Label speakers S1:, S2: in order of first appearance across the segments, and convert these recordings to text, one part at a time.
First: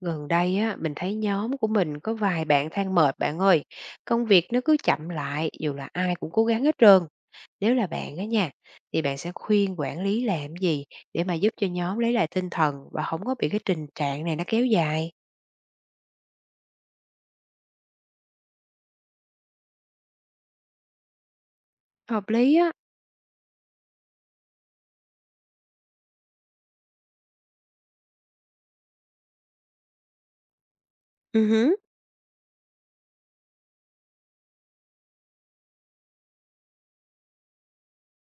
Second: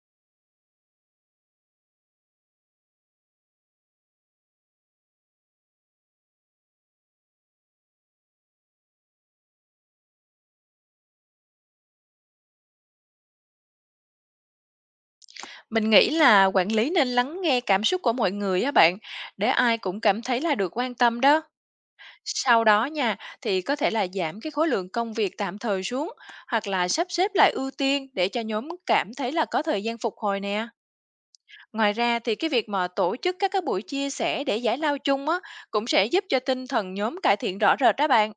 S1: Gần đây á, mình thấy nhóm của mình có vài bạn than mệt bạn ơi. Công việc nó cứ chậm lại dù là ai cũng cố gắng hết trơn. Nếu là bạn á nha, thì bạn sẽ khuyên quản lý làm gì để mà giúp cho nhóm lấy lại tinh thần và không có bị cái tình trạng này nó kéo dài.
S2: Mình nghĩ là quản lý nên lắng nghe cảm xúc của mọi người á bạn, để ai cũng cảm thấy là được quan tâm đó.
S1: Hợp lý
S2: Sau
S1: á.
S2: đó nha, thì có thể là giảm cái khối lượng công việc tạm thời xuống, hoặc là sắp xếp lại ưu tiên để cho nhóm cảm thấy là có thời gian phục hồi nè.
S1: Ừ hứ.
S2: Ngoài ra thì cái việc mà tổ chức các cái buổi chia sẻ để giải lao chung á, cũng sẽ giúp cho tinh thần nhóm cải thiện rõ rệt đó bạn.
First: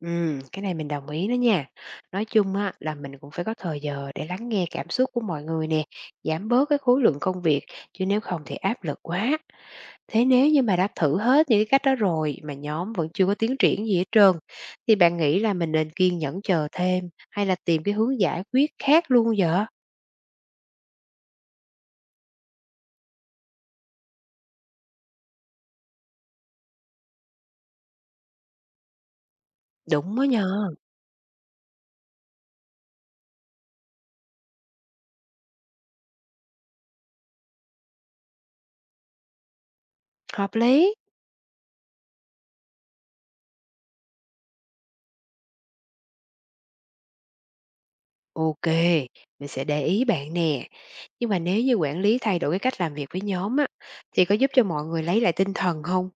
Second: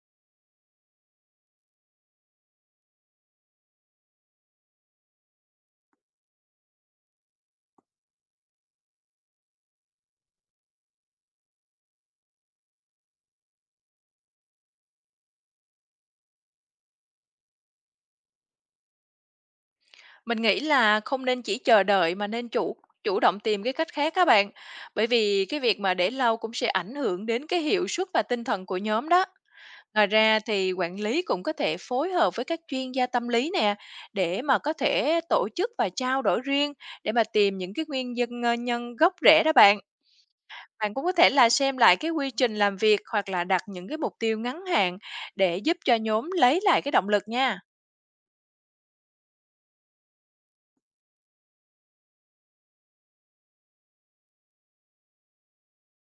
S1: Ừ, cái này mình đồng ý đó nha. Nói chung á, là mình cũng phải có thời giờ để lắng nghe cảm xúc của mọi người nè, giảm bớt cái khối lượng công việc, chứ nếu không thì áp lực quá. Thế nếu như mà đã thử hết những cái cách đó rồi mà nhóm vẫn chưa có tiến triển gì hết trơn, thì bạn nghĩ là mình nên kiên nhẫn chờ thêm hay là tìm cái hướng giải quyết khác luôn vậy?
S2: Mình nghĩ là không nên chỉ chờ đợi mà nên chủ chủ động tìm cái cách khác các bạn. Bởi vì cái việc mà để lâu cũng sẽ ảnh hưởng đến cái hiệu suất và tinh thần của nhóm đó. Ngoài
S1: Đúng đó
S2: ra thì
S1: nhờ,
S2: quản lý cũng có thể phối hợp với các chuyên gia tâm lý nè, để mà có thể tổ chức và trao đổi riêng để mà tìm những cái nguyên nhân nhân gốc rễ đó bạn.
S1: hợp
S2: Bạn
S1: lý.
S2: cũng có thể là xem lại cái quy trình làm việc hoặc là đặt những cái mục tiêu ngắn hạn để giúp cho nhóm lấy lại cái động lực nha.
S1: Ok, mình sẽ để ý bạn nè. Nhưng mà nếu như quản lý thay đổi cái cách làm việc với nhóm á, thì có giúp cho mọi người lấy lại tinh thần không?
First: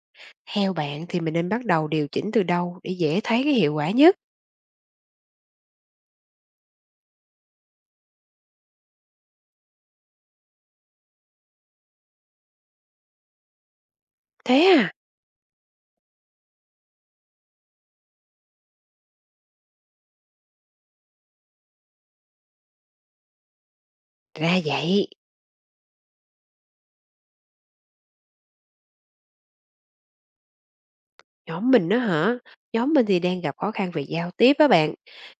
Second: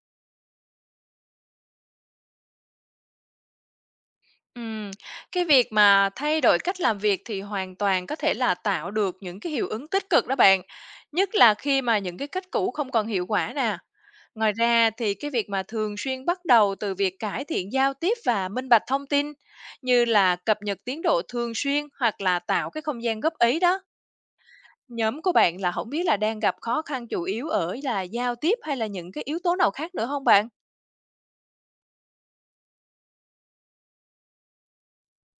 S1: Theo bạn thì mình nên bắt đầu điều chỉnh từ đâu để dễ thấy cái hiệu quả nhất?
S2: Ừm, cái việc mà thay đổi cách làm việc thì hoàn toàn có thể là tạo được những cái hiệu ứng tích cực đó bạn, nhất là khi mà những cái cách cũ không còn hiệu quả nè. Ngoài
S1: Thế
S2: ra
S1: à?
S2: thì cái việc mà thường xuyên bắt đầu từ việc cải thiện giao tiếp và minh bạch thông tin, như là cập nhật tiến độ thường xuyên hoặc là tạo cái không gian góp ý đó.
S1: Ra vậy.
S2: Nhóm của bạn là không biết là đang gặp khó khăn chủ yếu ở là giao tiếp hay là những cái yếu tố nào khác nữa không bạn?
S1: Nhóm mình á hả? Nhóm mình thì đang gặp khó khăn về giao tiếp á bạn.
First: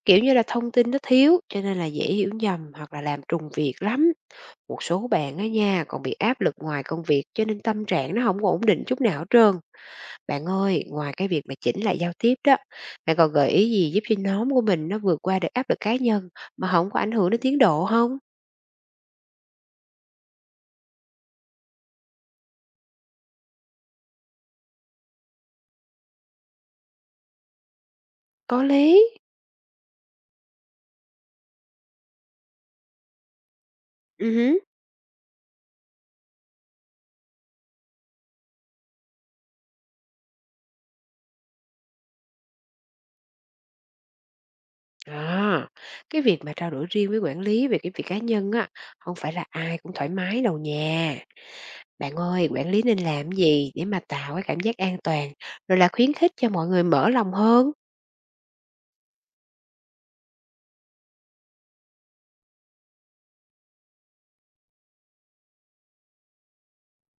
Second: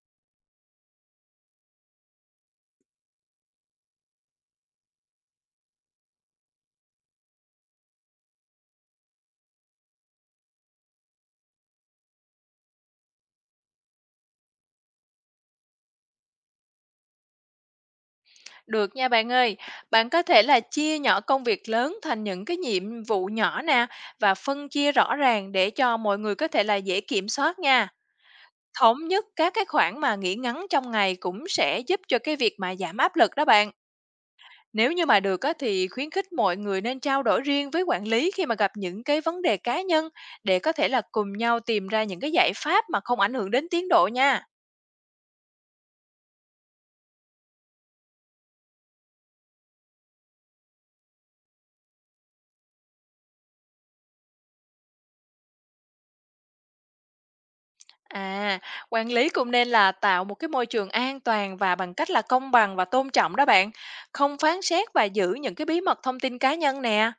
S1: Kiểu như là thông tin nó thiếu cho nên là dễ hiểu nhầm hoặc là làm trùng việc lắm. Một số bạn á nha còn bị áp lực ngoài công việc cho nên tâm trạng nó không có ổn định chút nào hết trơn. Bạn ơi, ngoài cái việc mà chỉnh lại giao tiếp đó, bạn còn gợi ý gì giúp cho nhóm của mình nó vượt qua được áp lực cá nhân mà không có ảnh hưởng đến tiến độ không?
S2: Được nha bạn ơi, bạn có thể là chia nhỏ công việc lớn thành những cái nhiệm vụ nhỏ nè, và phân chia rõ ràng để cho mọi người có thể là dễ kiểm soát nha.
S1: Có lý.
S2: Thống nhất các cái khoảng mà nghỉ ngắn trong ngày cũng sẽ giúp cho cái việc mà giảm áp lực đó bạn.
S1: Ừ hứ.
S2: Nếu như mà được á, thì khuyến khích mọi người nên trao đổi riêng với quản lý khi mà gặp những cái vấn đề cá nhân, để có thể là cùng nhau tìm ra những cái giải pháp mà không ảnh hưởng đến tiến độ nha.
S1: À, cái việc mà trao đổi riêng với quản lý về cái việc cá nhân á, không phải là ai cũng thoải mái đâu nha. Bạn ơi, quản lý nên làm gì để mà tạo cái cảm giác an toàn, rồi là khuyến khích cho mọi người mở lòng hơn?
S2: À, quản lý cũng nên là tạo một cái môi trường an toàn và bằng cách là công bằng và tôn trọng đó bạn, không phán xét và giữ những cái bí mật thông tin cá nhân nè.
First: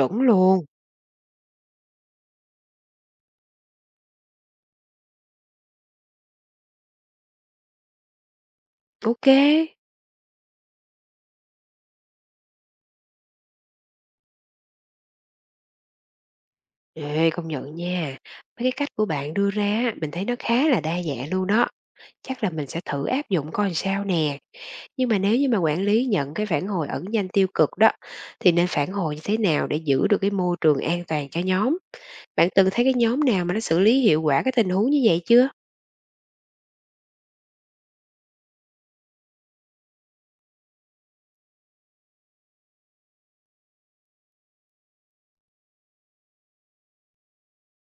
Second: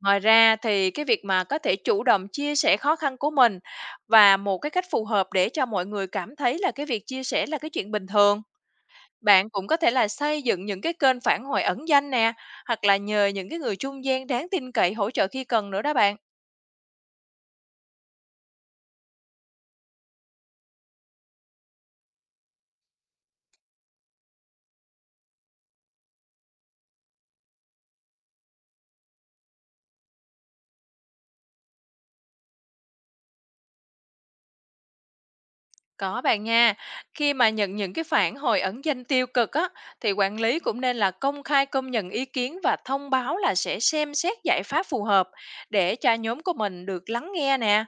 S2: Ngoài ra
S1: luôn.
S2: thì cái việc mà có thể chủ động chia sẻ khó khăn của mình và một cái cách phù hợp, để cho mọi người cảm thấy là cái việc chia sẻ là cái chuyện bình thường.
S1: Ok.
S2: Bạn cũng có thể là xây dựng những cái kênh phản hồi ẩn danh nè, hoặc là nhờ những cái người trung gian đáng tin cậy hỗ trợ khi cần nữa đó bạn.
S1: Ê, công nhận nha, mấy cái cách của bạn đưa ra á, mình thấy nó khá là đa dạng luôn đó. Chắc là mình sẽ thử áp dụng coi làm sao nè. Nhưng mà nếu như mà quản lý nhận cái phản hồi ẩn danh tiêu cực đó, thì nên phản hồi như thế nào để giữ được cái môi trường an toàn cho nhóm? Bạn từng thấy cái nhóm nào mà nó xử lý hiệu quả cái tình huống như vậy chưa?
S2: Có bạn nha, khi mà nhận những cái phản hồi ẩn danh tiêu cực á, thì quản lý cũng nên là công khai công nhận ý kiến và thông báo là sẽ xem xét giải pháp phù hợp, để cho nhóm của mình được lắng nghe nè.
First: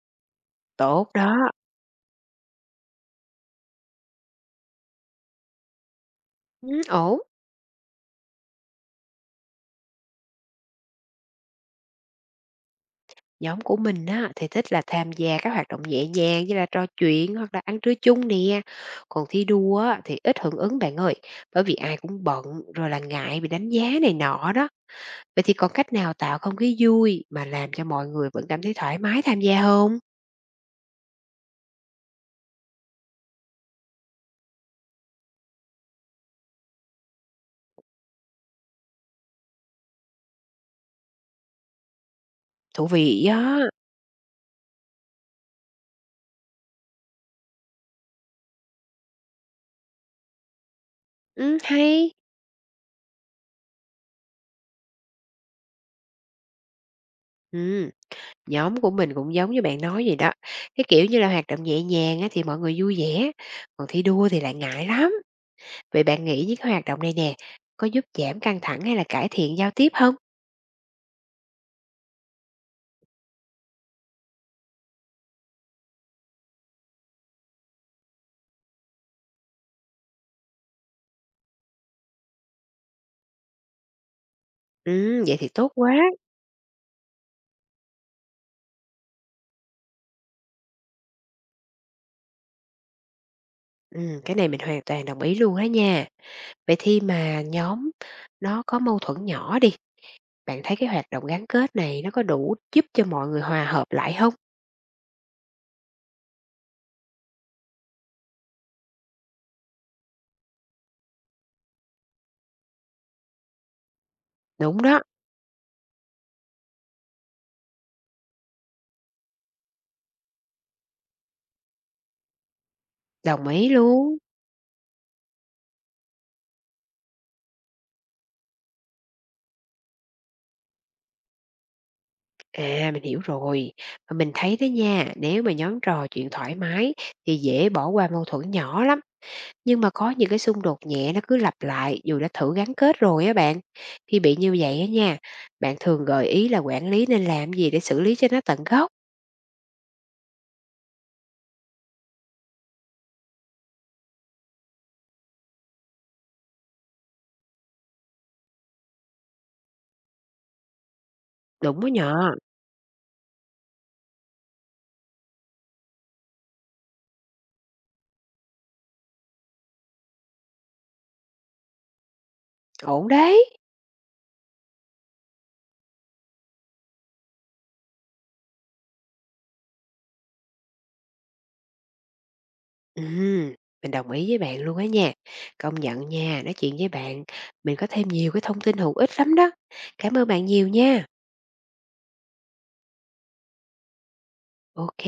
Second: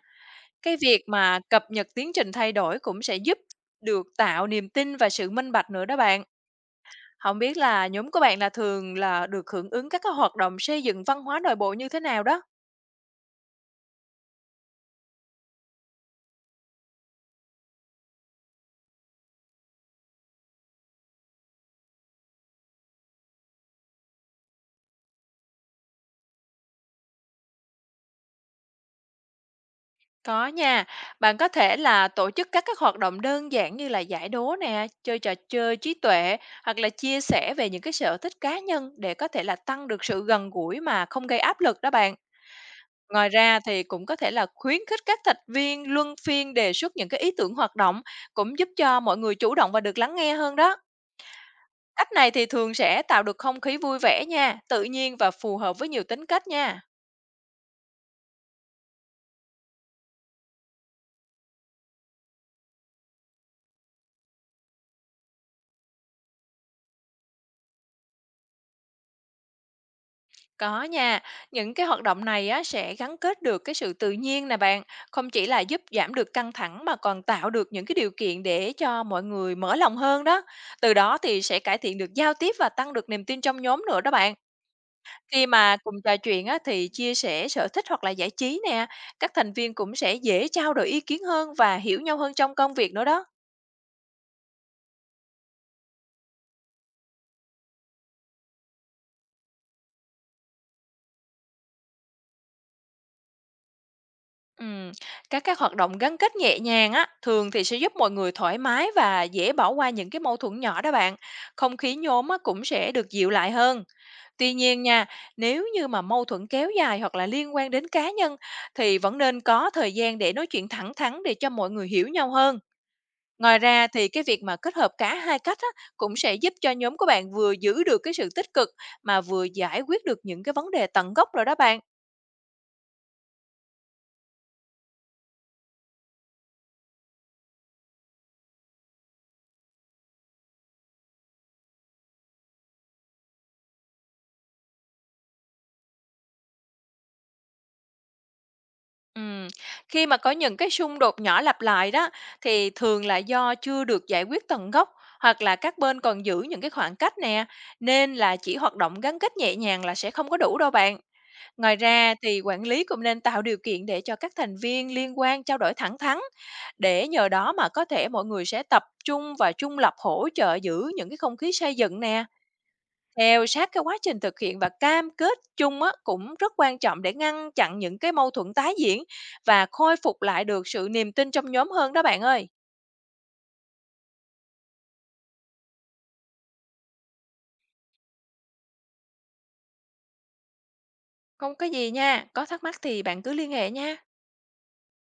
S2: Cái việc
S1: Tốt
S2: mà
S1: đó.
S2: cập nhật tiến trình thay đổi cũng sẽ giúp được tạo niềm tin và sự minh bạch nữa đó bạn.
S1: Ừ, ổn.
S2: Không biết là nhóm của bạn là thường là được hưởng ứng các cái hoạt động xây dựng văn hóa nội bộ như thế nào đó?
S1: Nhóm của mình á, thì thích là tham gia các hoạt động nhẹ nhàng như là trò chuyện hoặc là ăn trưa chung nè. Còn thi đua á, thì ít hưởng ứng bạn ơi, bởi vì ai cũng bận rồi là ngại bị đánh giá này nọ đó. Vậy thì còn cách nào tạo không khí vui mà làm cho mọi người vẫn cảm thấy thoải mái tham gia không?
S2: Có nha, bạn có thể là tổ chức các hoạt động đơn giản như là giải đố nè, chơi trò chơi trí tuệ, hoặc là chia sẻ về những cái sở thích cá nhân để có thể là tăng được sự gần gũi mà không gây áp lực đó bạn.
S1: Thú vị
S2: Ngoài
S1: á.
S2: ra thì cũng có thể là khuyến khích các thành viên luân phiên đề xuất những cái ý tưởng hoạt động, cũng giúp cho mọi người chủ động và được lắng nghe hơn đó.
S1: Ừ,
S2: Cách
S1: hay.
S2: này thì thường sẽ tạo được không khí vui vẻ nha, tự nhiên và phù hợp với nhiều tính cách nha.
S1: Ừ, nhóm của mình cũng giống như bạn nói vậy đó. Cái kiểu như là hoạt động nhẹ nhàng á, thì mọi người vui vẻ, còn thi đua thì lại ngại lắm. Vậy bạn nghĩ những cái hoạt động này nè, có giúp giảm căng thẳng hay là cải thiện giao tiếp không?
S2: Có nha, những cái hoạt động này á, sẽ gắn kết được cái sự tự nhiên nè bạn, không chỉ là giúp giảm được căng thẳng mà còn tạo được những cái điều kiện để cho mọi người mở lòng hơn đó. Từ đó thì sẽ cải thiện được giao tiếp và tăng được niềm tin trong nhóm nữa đó bạn.
S1: Vậy
S2: Khi
S1: thì tốt
S2: mà
S1: quá.
S2: cùng trò chuyện á, thì chia sẻ sở thích hoặc là giải trí nè, các thành viên cũng sẽ dễ trao đổi ý kiến hơn và hiểu nhau hơn trong công việc nữa đó.
S1: Cái này mình hoàn toàn đồng ý luôn á nha. Vậy thì mà nhóm nó có mâu thuẫn nhỏ đi, bạn thấy cái hoạt động gắn kết này nó có đủ giúp cho mọi người hòa hợp lại không?
S2: Ừm, các cái hoạt động gắn kết nhẹ nhàng á, thường thì sẽ giúp mọi người thoải mái và dễ bỏ qua những cái mâu thuẫn nhỏ đó bạn. Không khí nhóm á, cũng sẽ được dịu lại hơn. Tuy
S1: Đúng
S2: nhiên
S1: đó,
S2: nha, nếu như mà mâu thuẫn kéo dài hoặc là liên quan đến cá nhân thì vẫn nên có thời gian để nói chuyện thẳng thắn, để cho mọi người hiểu nhau hơn.
S1: đồng
S2: Ngoài
S1: ý
S2: ra thì
S1: luôn.
S2: cái việc mà kết hợp cả hai cách á, cũng sẽ giúp cho nhóm của bạn vừa giữ được cái sự tích cực mà vừa giải quyết được những cái vấn đề tận gốc rồi đó bạn.
S1: À, mình hiểu rồi. Mà mình thấy đó nha, nếu mà nhóm trò chuyện thoải mái thì dễ bỏ qua mâu thuẫn nhỏ lắm. Nhưng mà có những cái xung đột nhẹ nó cứ lặp lại dù đã thử gắn kết rồi á bạn. Khi bị như vậy á nha, bạn thường gợi ý là quản lý nên làm gì để xử lý cho nó tận gốc.
S2: Ừm, Khi mà có những cái xung đột nhỏ lặp lại đó thì thường là do chưa được giải quyết tận gốc, hoặc là các bên còn giữ những cái khoảng cách nè, nên là chỉ hoạt động gắn kết nhẹ nhàng là sẽ không có đủ đâu bạn. Ngoài
S1: Đúng đó
S2: ra
S1: nhỏ,
S2: thì quản lý cũng nên tạo điều kiện để cho các thành viên liên quan trao đổi thẳng thắn, để nhờ đó mà có thể mọi người sẽ tập trung và trung lập hỗ trợ giữ những cái không khí xây dựng nè.
S1: ổn
S2: Theo
S1: đấy.
S2: sát cái quá trình thực hiện và cam kết chung á, cũng rất quan trọng để ngăn chặn những cái mâu thuẫn tái diễn và khôi phục lại được sự niềm tin trong nhóm hơn đó bạn ơi.
S1: Ừ, mình đồng ý với bạn luôn á nha. Công nhận nha, nói chuyện với bạn, mình có thêm nhiều cái thông tin hữu ích lắm đó. Cảm ơn bạn nhiều nha.
S2: Không có gì nha, có thắc mắc thì bạn cứ liên hệ nha.
S1: Ok.